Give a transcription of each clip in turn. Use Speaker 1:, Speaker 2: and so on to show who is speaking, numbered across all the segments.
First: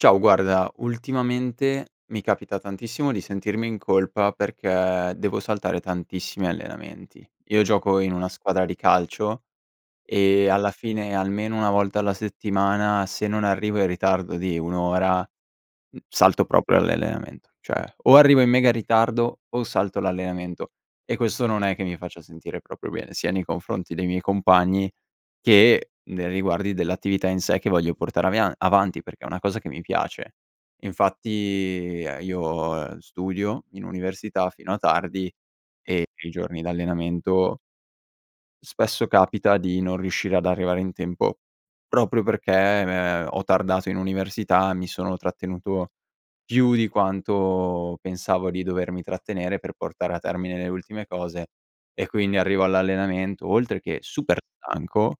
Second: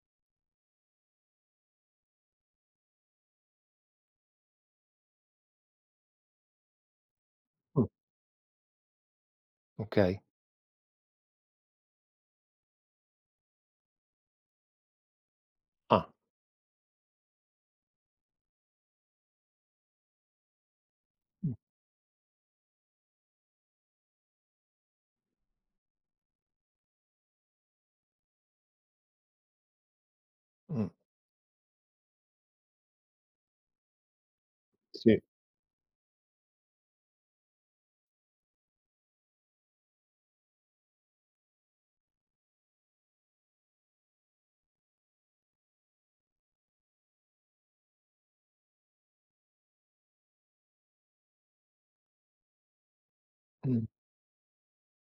Speaker 1: Ciao, guarda ultimamente mi capita tantissimo di sentirmi in colpa, perché devo saltare tantissimi allenamenti. Io
Speaker 2: Mh.
Speaker 1: gioco in una squadra di calcio
Speaker 2: Okay.
Speaker 1: e, alla fine, almeno 1 volta alla settimana, se non arrivo in ritardo di 1 ora, uhm,
Speaker 2: Ah.
Speaker 1: salto proprio l'allenamento. Cioè, o arrivo in mega ritardo o salto l'allenamento. E questo
Speaker 2: Mh.
Speaker 1: non è che mi faccia sentire proprio bene, sia nei confronti dei miei compagni, che nei riguardi dell'attività in sé che voglio portare avia avanti perché è una cosa che mi piace.
Speaker 2: Mh.
Speaker 1: Infatti io studio in università fino a
Speaker 2: Sì.
Speaker 1: tardi e i giorni d'allenamento spesso capita di non riuscire ad arrivare in tempo proprio perché m è ho tardato in università, mi sono trattenuto più di quanto pensavo di dovermi trattenere, per portare a termine le ultime cose. E quindi arrivo all'allenamento, oltre
Speaker 2: Mh.
Speaker 1: che super stanco,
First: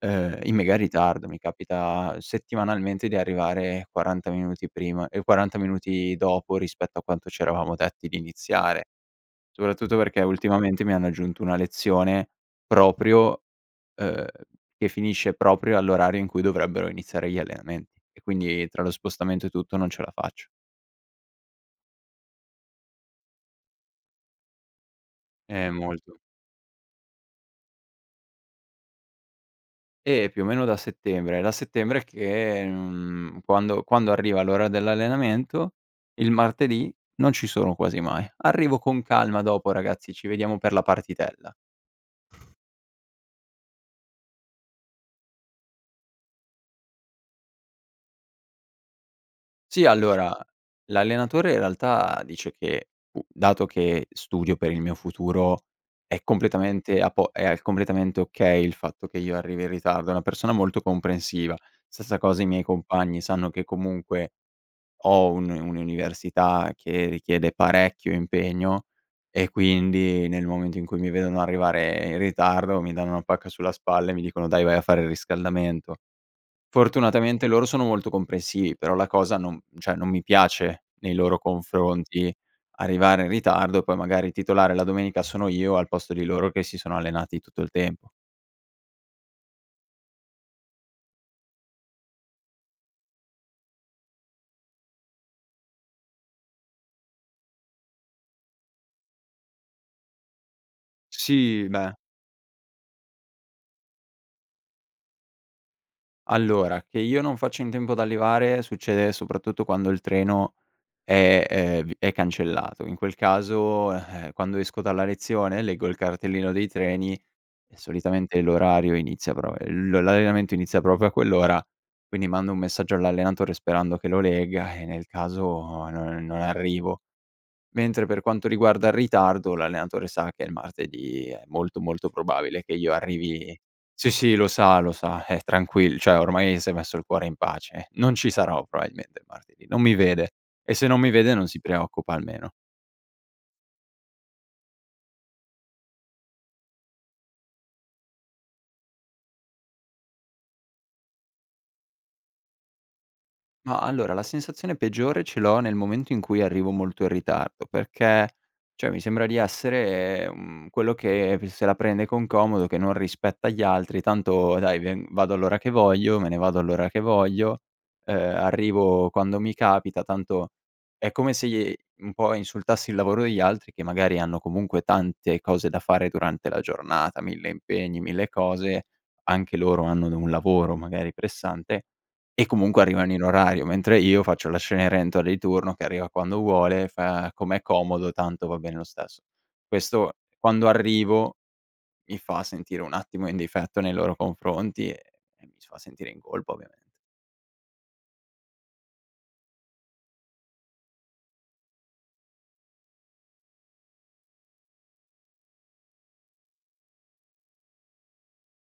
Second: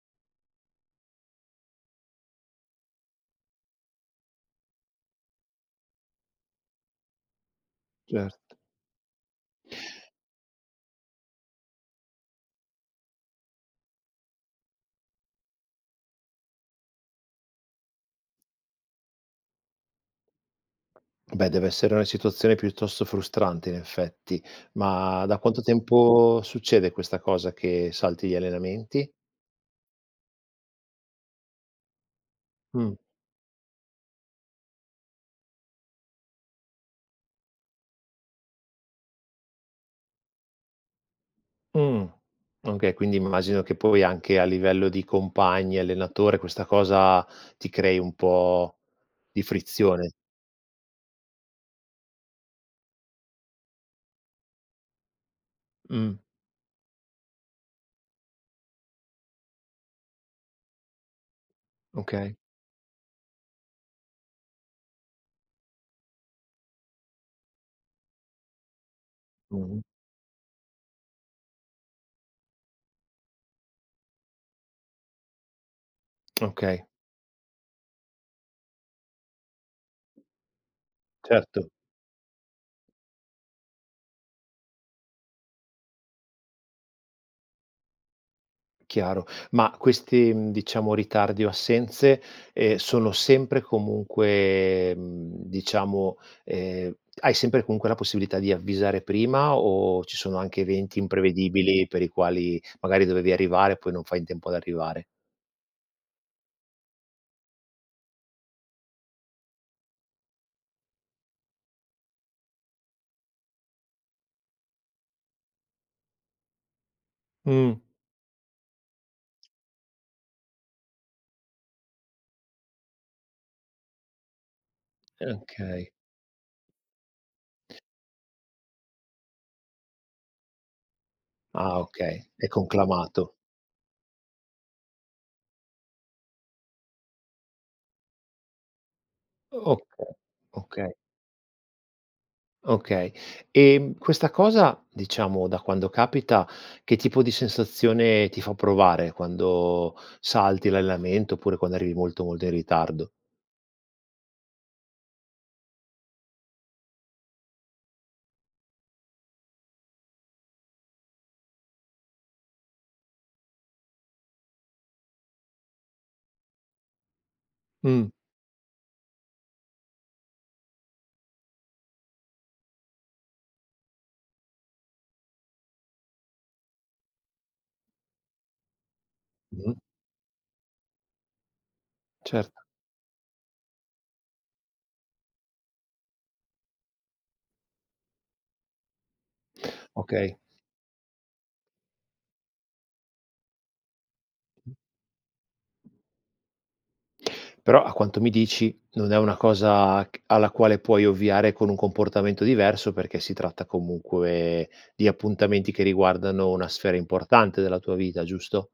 Speaker 1: ehm, in mega ritardo. Mi capita settimanalmente di arrivare 40 minuti prima, ehm 40 minuti dopo, rispetto a quanto c'eravamo detti di
Speaker 2: Certo.
Speaker 1: iniziare. Soprattutto perché ultimamente mi hanno aggiunto una lezione proprio uhm, che finisce proprio all'orario in cui dovrebbero iniziare gli allenamenti. E quindi tra lo spostamento e tutto non ce la faccio.
Speaker 2: Beh dev'essere una situazione piuttosto frustrante in effetti, ma da quanto
Speaker 1: Eh, molto.
Speaker 2: tempo succede questa cosa che salti gli allenamenti?
Speaker 1: Eh, più o meno da settembre. È da settembre che,
Speaker 2: Mh.
Speaker 1: mhmm, quando quando arriva l'ora dell'allenamento il martedì, non ci sono quasi mai. Arrivo con calma dopo, "ragazzi, ci vediamo per la partitella".
Speaker 2: Mh. Okay, quindi immagino che poi anche a livello di compagni, allenatore, questa cosa ti crei un po' di
Speaker 1: Sì,
Speaker 2: frizione?
Speaker 1: allora, l'allenatore in realtà dice che, uhm dato che studio per il mio futuro
Speaker 2: Mh.
Speaker 1: è completamente a po è al completamente okay, il fatto che io arrivi in ritardo. È una persona molto comprensiva. Stessa
Speaker 2: Okay.
Speaker 1: cosa i miei compagni, sanno che comunque ho un un'università che richiede parecchio impegno e
Speaker 2: Mh-mh.
Speaker 1: quindi, nel momento in cui mi vedono arrivare in ritardo, mi danno una pacca sulla spalla e mi dicono: "Dai vai a fare il riscaldamento".
Speaker 2: Okay.
Speaker 1: Fortunatamente loro sono molto comprensivi però la cosa non cioè non mi piace nei loro
Speaker 2: Certo.
Speaker 1: confronti, arrivare in ritardo, poi magari titolare la domenica sono io, al posto di loro che si sono allenati tutto il tempo.
Speaker 2: Chiaro ma questi, uhm, diciamo, ritardi o assenze, ehm, sono sempre e comunque, mhmm, diciamo ehm, hai sempre comunque la possibilità di avvisare prima o ci sono anche eventi
Speaker 1: Sì,
Speaker 2: imprevedibili
Speaker 1: beh
Speaker 2: per i quali magari dovevi arrivare, poi non fai in tempo ad arrivare?
Speaker 1: Allora che io non faccio in tempo ad arrivare, succede soprattutto quando il treno è ehm, è v è cancellato. In quel caso, eh, quando esco dalla lezione, leggo il cartellino dei treni e
Speaker 2: Mh.
Speaker 1: solitamente l'orario inizia però, uhm, l l'allenamento inizia proprio a quell'ora. Quindi mando un messaggio all'allenatore sperando che lo legga, eh, nel
Speaker 2: E
Speaker 1: caso no
Speaker 2: okay.
Speaker 1: non non arrivo. Mentre per quanto riguarda il ritardo, l'allenatore sa che il martedì è
Speaker 2: Ah,
Speaker 1: molto, molto
Speaker 2: okay è
Speaker 1: probabile che io
Speaker 2: conclamato.
Speaker 1: arrivi sì, sì lo sa, lo sa è tranquill cioè ormai s'è messo il cuore in pace, non ci sarò probabilmente il martedì.
Speaker 2: O
Speaker 1: Non mi
Speaker 2: okay,
Speaker 1: vede. E se
Speaker 2: okay.
Speaker 1: non mi vede non si preoccupa almeno.
Speaker 2: Okay, ehm, questa cosa diciamo da quando capita, che tipo di sensazione ti fa provare quando salti l'allenamento, oppure quando arrivi molto, molto in ritardo?
Speaker 1: Ma allora la sensazione peggiore ce l'ho nel momento in cui arrivo molto in ritardo, perché cioè mi sembra di essere, mhmm, quello che se la prende con comodo che non rispetta gli altri, tanto dai ve vado all'ora che voglio, me ne vado all'ora che voglio,
Speaker 2: Mh.
Speaker 1: ehm, arrivo quando mi capita, tanto è come se i un po' insultassi il lavoro degli altri, che magari hanno comunque tante cose da fare durante la giornata 1000 impegni, 1000 cose. Anche
Speaker 2: Mh-mh.
Speaker 1: loro hanno un lavoro magari pressante e
Speaker 2: Certo.
Speaker 1: comunque arrivano in orario, mentre io faccio la Cenerentola di turno, che arriva quando vuole, fa com'è comodo, tanto va bene lo stesso. Questo
Speaker 2: Okay.
Speaker 1: quando arrivo mi fa sentire un attimo in difetto nei loro
Speaker 2: Mh.
Speaker 1: confronti e e mi fa sentire in colpa, ovviamente.
Speaker 2: Però a quanto mi dici non è una cosa c alla quale puoi ovviare con un comportamento diverso, perché si tratta comunque di appuntamenti che riguardano una sfera importante della tua vita, giusto?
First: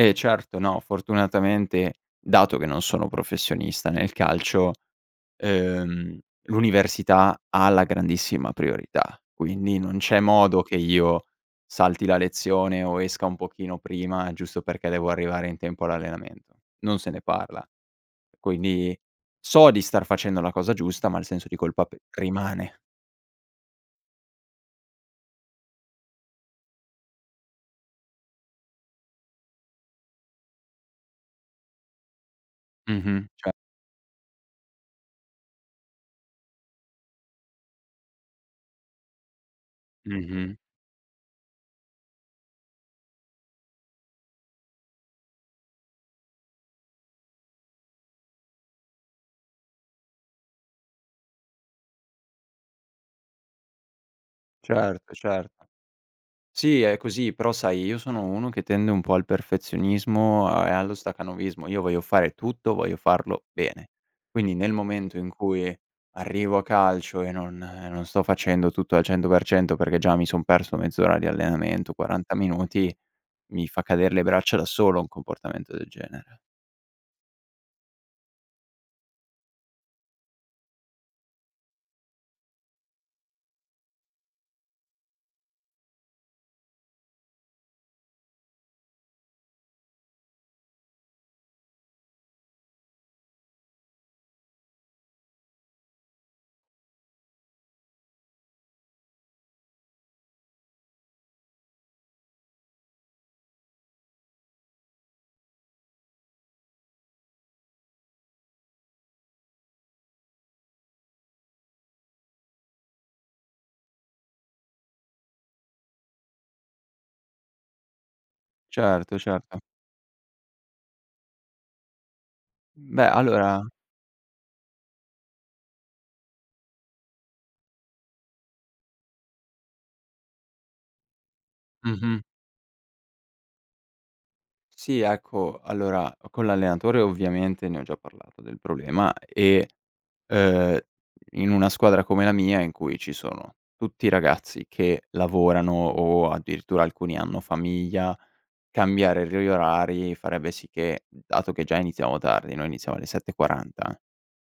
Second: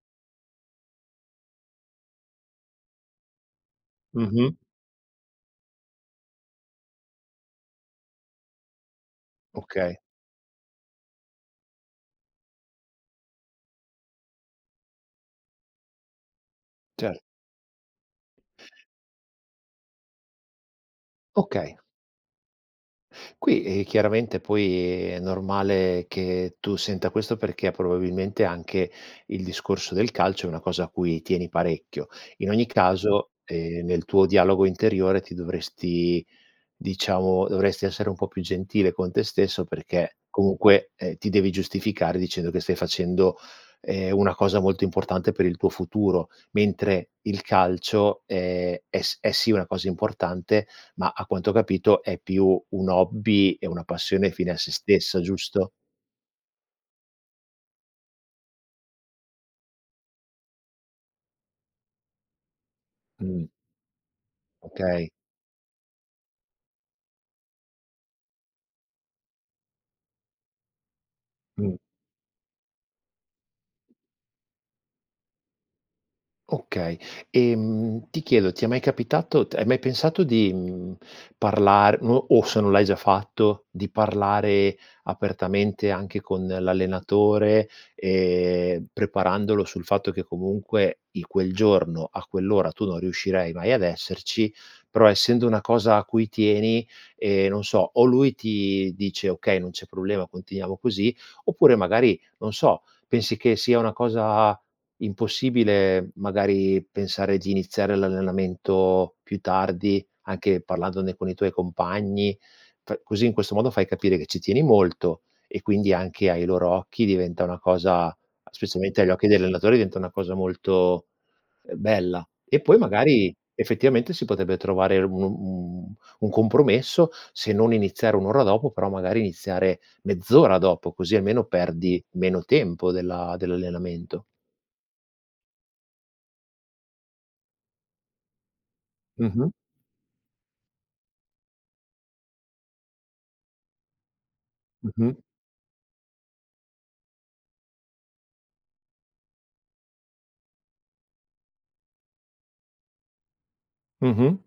Speaker 1: Eh, certo, no, fortunatamente dato che non sono professionista nel
Speaker 2: Mh-mh.
Speaker 1: calcio, ehm, l'università ha la grandissima priorità. Quindi non
Speaker 2: Okay.
Speaker 1: c'è modo che io salti la lezione o esca un pochino prima, giusto perché devo arrivare in tempo all'allenamento. Non se
Speaker 2: Cer
Speaker 1: ne parla. Quindi so di star facendo la cosa giusta, ma il senso di
Speaker 2: Okay.
Speaker 1: colpa p rimane.
Speaker 2: Qui, ehm, chiaramente poi è normale che tu senta questo perché, probabilmente, anche il discorso del calcio è una cosa a cui tieni parecchio. In ogni
Speaker 1: Mh-mh.
Speaker 2: caso,
Speaker 1: Ce
Speaker 2: ehm, nel tuo dialogo interiore ti dovresti diciamo, dovresti essere un po' più gentile con te stesso, perché
Speaker 1: Mh-mh.
Speaker 2: comunque, ehm, ti devi giustificare dicendo che stai facendo, ehm, una cosa molto importante per il tuo futuro, mentre il calcio è è s è sì una cosa importante, ma a quanto ho capito, è più un hobby e una passione fine a se
Speaker 1: Certo,
Speaker 2: stessa,
Speaker 1: certo.
Speaker 2: giusto?
Speaker 1: Sì, è così, però sai, io sono uno che tende un po' al perfezionismo a e allo stacanovismo. Io voglio fare tutto, voglio farlo
Speaker 2: Mh.
Speaker 1: bene. Quindi nel
Speaker 2: Okay.
Speaker 1: momento in cui arrivo a calcio e non non sto facendo tutto al 100% perché già mi son perso mezz'ora di
Speaker 2: Mh.
Speaker 1: allenamento, 40 minuti, mi fa cadere le braccia da solo, un comportamento del genere.
Speaker 2: Okay, ehm, ti chiedo, ti è mai capitato t hai mai pensato di, mhmm, parlar o o se non l'hai già fatto, di parlare apertamente anche con l'allenatore, ehm, preparandolo sul fatto che comunque in quel giorno a quell'ora, tu non riuscirai mai ad esserci, però, essendo una cosa a cui tieni, ehm, non so, o lui ti dice: "Okay, non c'è problema continuiamo così". Oppure magari, non so, pensi che sia una cosa impossibile, magari, pensare di iniziare l'allenamento più tardi, anche parlandone con i tuoi compagni, pr così in questo modo fai capire che ci tieni molto e quindi, anche ai loro occhi, diventa una cosa specialmente agli
Speaker 1: Certo,
Speaker 2: occhi degli
Speaker 1: certo.
Speaker 2: allenatori, diventa una cosa molto, ehm, bella. E poi
Speaker 1: Beh,
Speaker 2: magari,
Speaker 1: allora
Speaker 2: effettivamente, si potrebbe trovare un un un compromesso, se non iniziare 1 ora dopo però magari iniziare mezz'ora dopo, così almeno perdi
Speaker 1: Mh-mh.
Speaker 2: meno tempo dell'a dell'allenamento.
Speaker 1: Sì, ecco, allora, con l'allenatore ovviamente ne ho già parlato del problema
Speaker 2: Mh-mh.
Speaker 1: e, uhm, in una squadra come la mia in cui ci sono tutti ragazzi che
Speaker 2: Mh-mh.
Speaker 1: lavorano o, addirittura, alcuni hanno famiglia, cambiare re gli orari farebbe sì che, dato che già iniziamo tardi noi iniziamo alle 7:40
Speaker 2: Mh-mh.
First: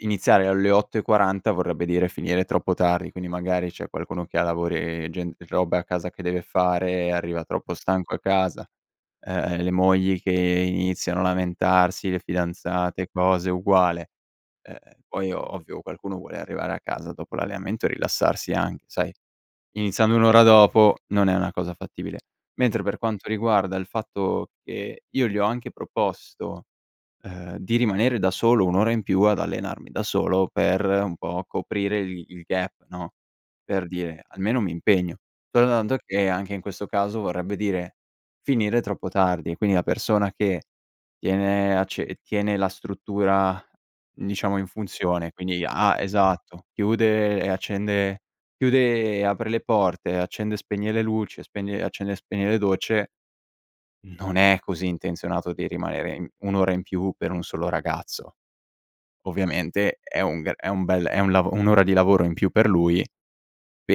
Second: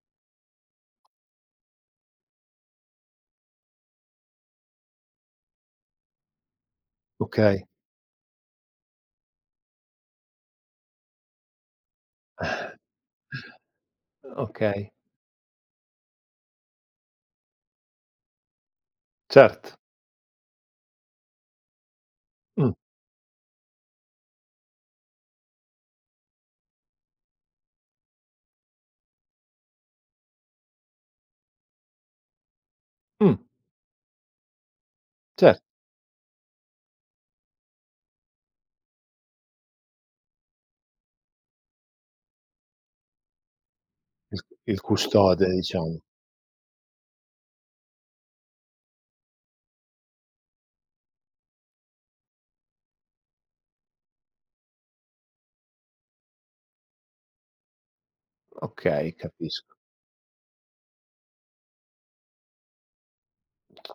Speaker 1: iniziare alle 8:40 vorrebbe dire finire troppo tardi. Quindi magari c'è qualcuno che ha lavori gen e robe a casa che deve fare, arriva
Speaker 2: Okay.
Speaker 1: troppo stanco a casa. Eh, eh, le mogli che iniziano a lamentarsi, le fidanzate e cose, uguale. Eh,
Speaker 2: Okay.
Speaker 1: poi ovvio qualcuno vuole arrivare a casa dopo l'allenamento e rilassarsi anche, sai?
Speaker 2: Certo.
Speaker 1: Iniziando 1 ora dopo non è una cosa fattibile,
Speaker 2: Mh.
Speaker 1: mentre per quanto riguarda il fatto che io gli ho anche proposto, ehm, di rimanere da solo 1 ora in più ad allenarmi da solo per un po' coprire il il gap no,
Speaker 2: Mh.
Speaker 1: per dire, almeno m'impegno.
Speaker 2: Cer
Speaker 1: Soltanto che, anche in questo caso, vorrebbe dire finire troppo tardi, quindi la persona che tiene acce tiene la struttura,
Speaker 2: Il
Speaker 1: diciamo, in
Speaker 2: il
Speaker 1: funzione
Speaker 2: custode,
Speaker 1: quindi ha
Speaker 2: diciamo.
Speaker 1: esatto, chiude e accende chiude e apre le porte, accende e spegne le luci, spegne e accende e spegne le docce, non è così intenzionato di rimanere i 1 ora in più per 1 solo ragazzo.
Speaker 2: Okay, capisco.
Speaker 1: Ovviamente è un g è un bel è un lavo 1 ora di lavoro in più per lui,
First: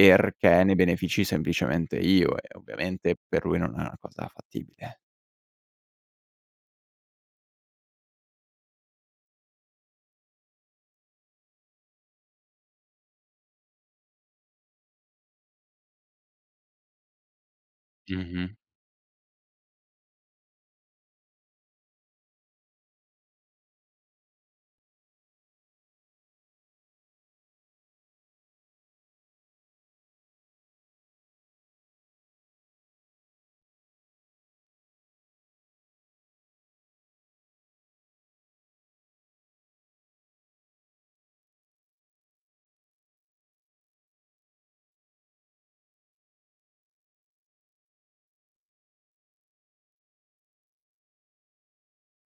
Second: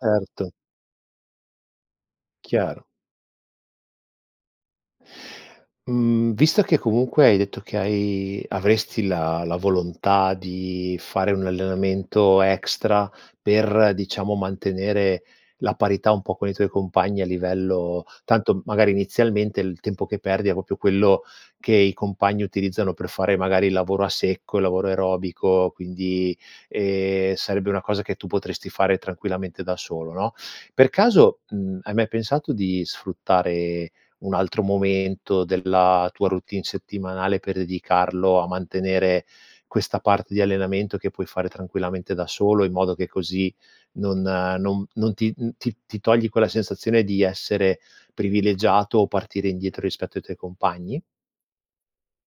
Speaker 2: Erto.
Speaker 1: ne benefici semplicemente io e
Speaker 2: Chiaro.
Speaker 1: ovviamente per lui non è una cosa fattibile.
Speaker 2: Mhmm, visto che comunque hai detto che hai avresti la la volontà di fare un allenamento extra per diciamo, mantenere la parità un po' con i tuoi compagni a livello
Speaker 1: Mh-mh.
Speaker 2: tanto magari inizialmente il tempo che perdi è proprio quello che i compagni utilizzano per fare magari il lavoro a secco, il lavoro aerobico, quindi, ehm, sarebbe una cosa che tu potresti fare tranquillamente da solo no? Per caso, mhmm, hai mai pensato di sfruttare un altro momento della tua routine settimanale, per dedicarlo a mantenere questa parte di allenamento, che puoi fare tranquillamente da solo, in modo che così non non non ti n ti ti togli quella sensazione di essere privilegiato o partire indietro, rispetto ai tuoi compagni?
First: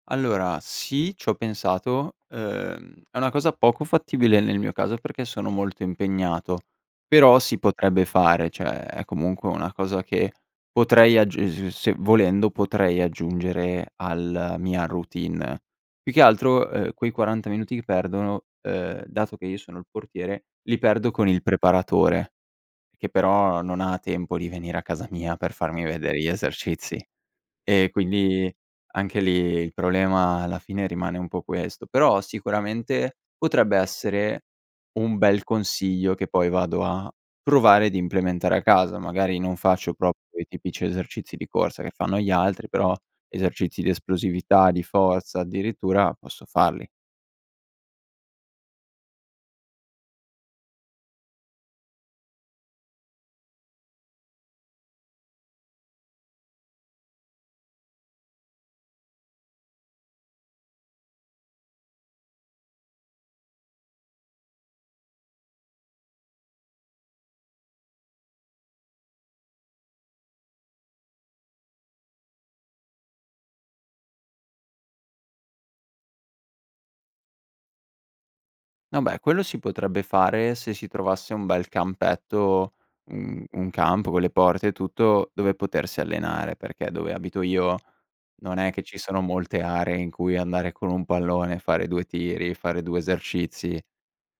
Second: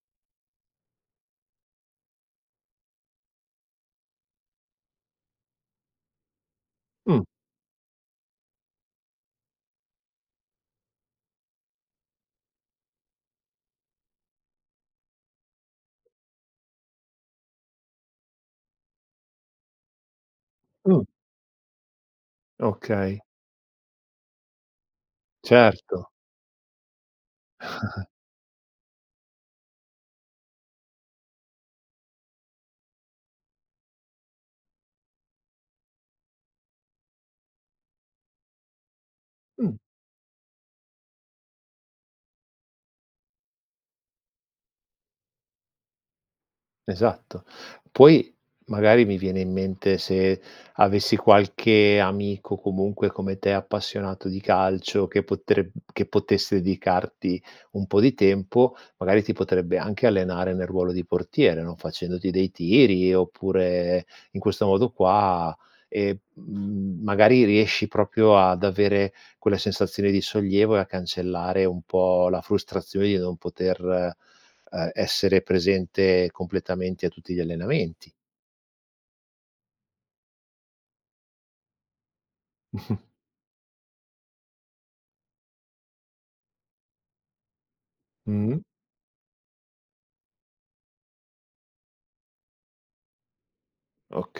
Speaker 1: Allora, sì, c'ho pensato, uhm, è una cosa poco fattibile nel mio caso, perché sono molto impegnato,
Speaker 2: Mh.
Speaker 1: però si potrebbe fare, cioè, è comunque una cosa che potrei aggiu [unintelligible] volendo potrei aggiungere alla mia routine. Più che altro, uhm, quei 40 minuti che perdono uhm, dato che io sono il portiere, li
Speaker 2: Mh.
Speaker 1: perdo con il preparatore, che
Speaker 2: Okay.
Speaker 1: però non ha tempo di venire a casa mia per farmi
Speaker 2: Certo.
Speaker 1: vedere gli esercizi. E quindi anche lì il problema alla fine rimane un po' questo. Però sicuramente potrebbe essere un bel consiglio, che poi vado a provare d'implementare a casa. Magari non
Speaker 2: Mh.
Speaker 1: faccio proprio i tipici esercizi di corsa che fanno gli altri, però esercizi di esplosività, di forza addirittura, posso farli.
Speaker 2: Esatto. Poi magari, mi viene in mente, se avessi qualche amico comunque come te, appassionato di calcio che potreb che potesse dedicarti un po' di tempo, magari ti potrebbe anche allenare nel ruolo di portiere, no, facendoti dei tiri, oppure in questo modo qua e, mhmm, magari riesci proprio ad avere quella sensazione di sollievo e a cancellare un po' la frustrazione di non poter, ehm, essere presente completamente a tutti gli allenamenti.
Speaker 1: Vabbè quello si potrebbe fare se si trovasse un bel campetto, un un campo con le porte e tutto, dove potersi allenare, perché dove abito io non
Speaker 2: Mh-mh.
Speaker 1: è che ci sono molte aree in cui andare con un pallone, fare 2 tiri fare 2 esercizi.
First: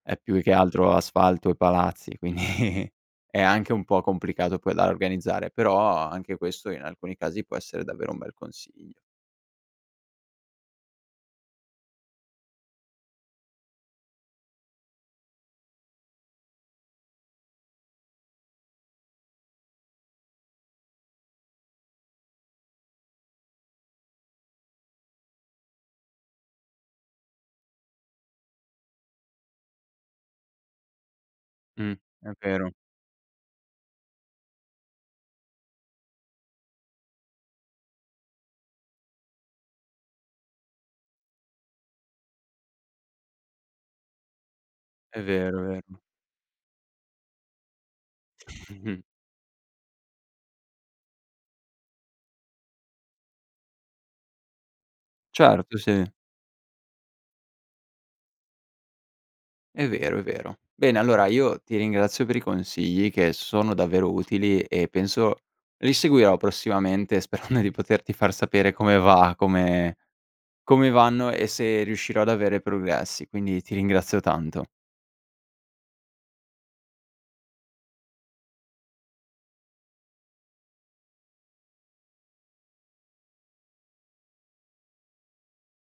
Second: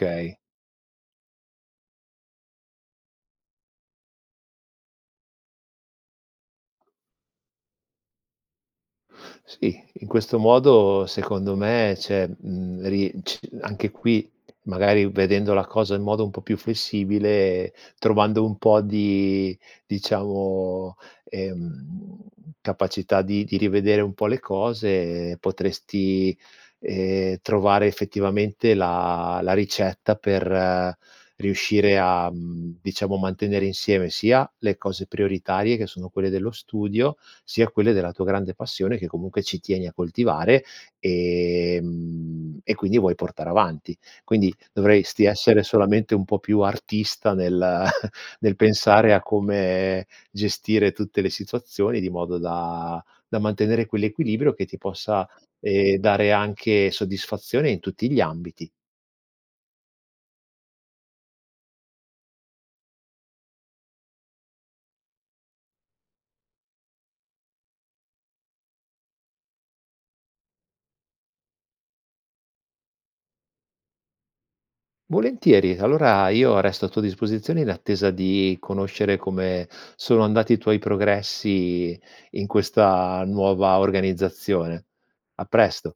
Speaker 1: È più che altro asfalto e palazzi quindi, è anche un po' complicato poi da organizzare, però anche questo, in alcuni casi, può essere davvero un bel consiglio.
Speaker 2: Sì, in questo modo secondo me c'è, mhmm, ri ci anche qui magari, vedendo la cosa in modo un po' più flessibile, trovando un po' di, diciamo, ehm, capacità di di rivedere un po' le cose, potresti, ehm, trovare effettivamente la la ricetta per
Speaker 1: Mh,
Speaker 2: riuscire a,
Speaker 1: è vero.
Speaker 2: mhmm, diciamo, mantenere insieme, sia le cose prioritarie, che sono quelle dello studio, sia quelle della tua grande passione, che comunque ci tieni a coltivare e mhmm, e quindi vuoi portare avanti. Quindi
Speaker 1: È
Speaker 2: dovresti
Speaker 1: vero,
Speaker 2: essere
Speaker 1: è vero.
Speaker 2: solamente un po' più artista nel nel pensare a come gestire tutte le situazioni di modo da da mantenere quell'equilibrio che ti possa,
Speaker 1: Certo,
Speaker 2: ehm,
Speaker 1: sì.
Speaker 2: dare anche soddisfazione in tutti gli ambiti.
Speaker 1: È vero, è vero. Bene allora io ti ringrazio per i consigli, che sono davvero utili e penso li seguirò prossimamente, sperando di poterti far sapere come va, come come vanno e se riuscirò ad avere progressi, quindi ti ringrazio tanto.
Speaker 2: Volentieri, allora io resto a tua disposizione in attesa di conoscere come sono andati i tuoi progressi in questa nuova organizzazione. A presto.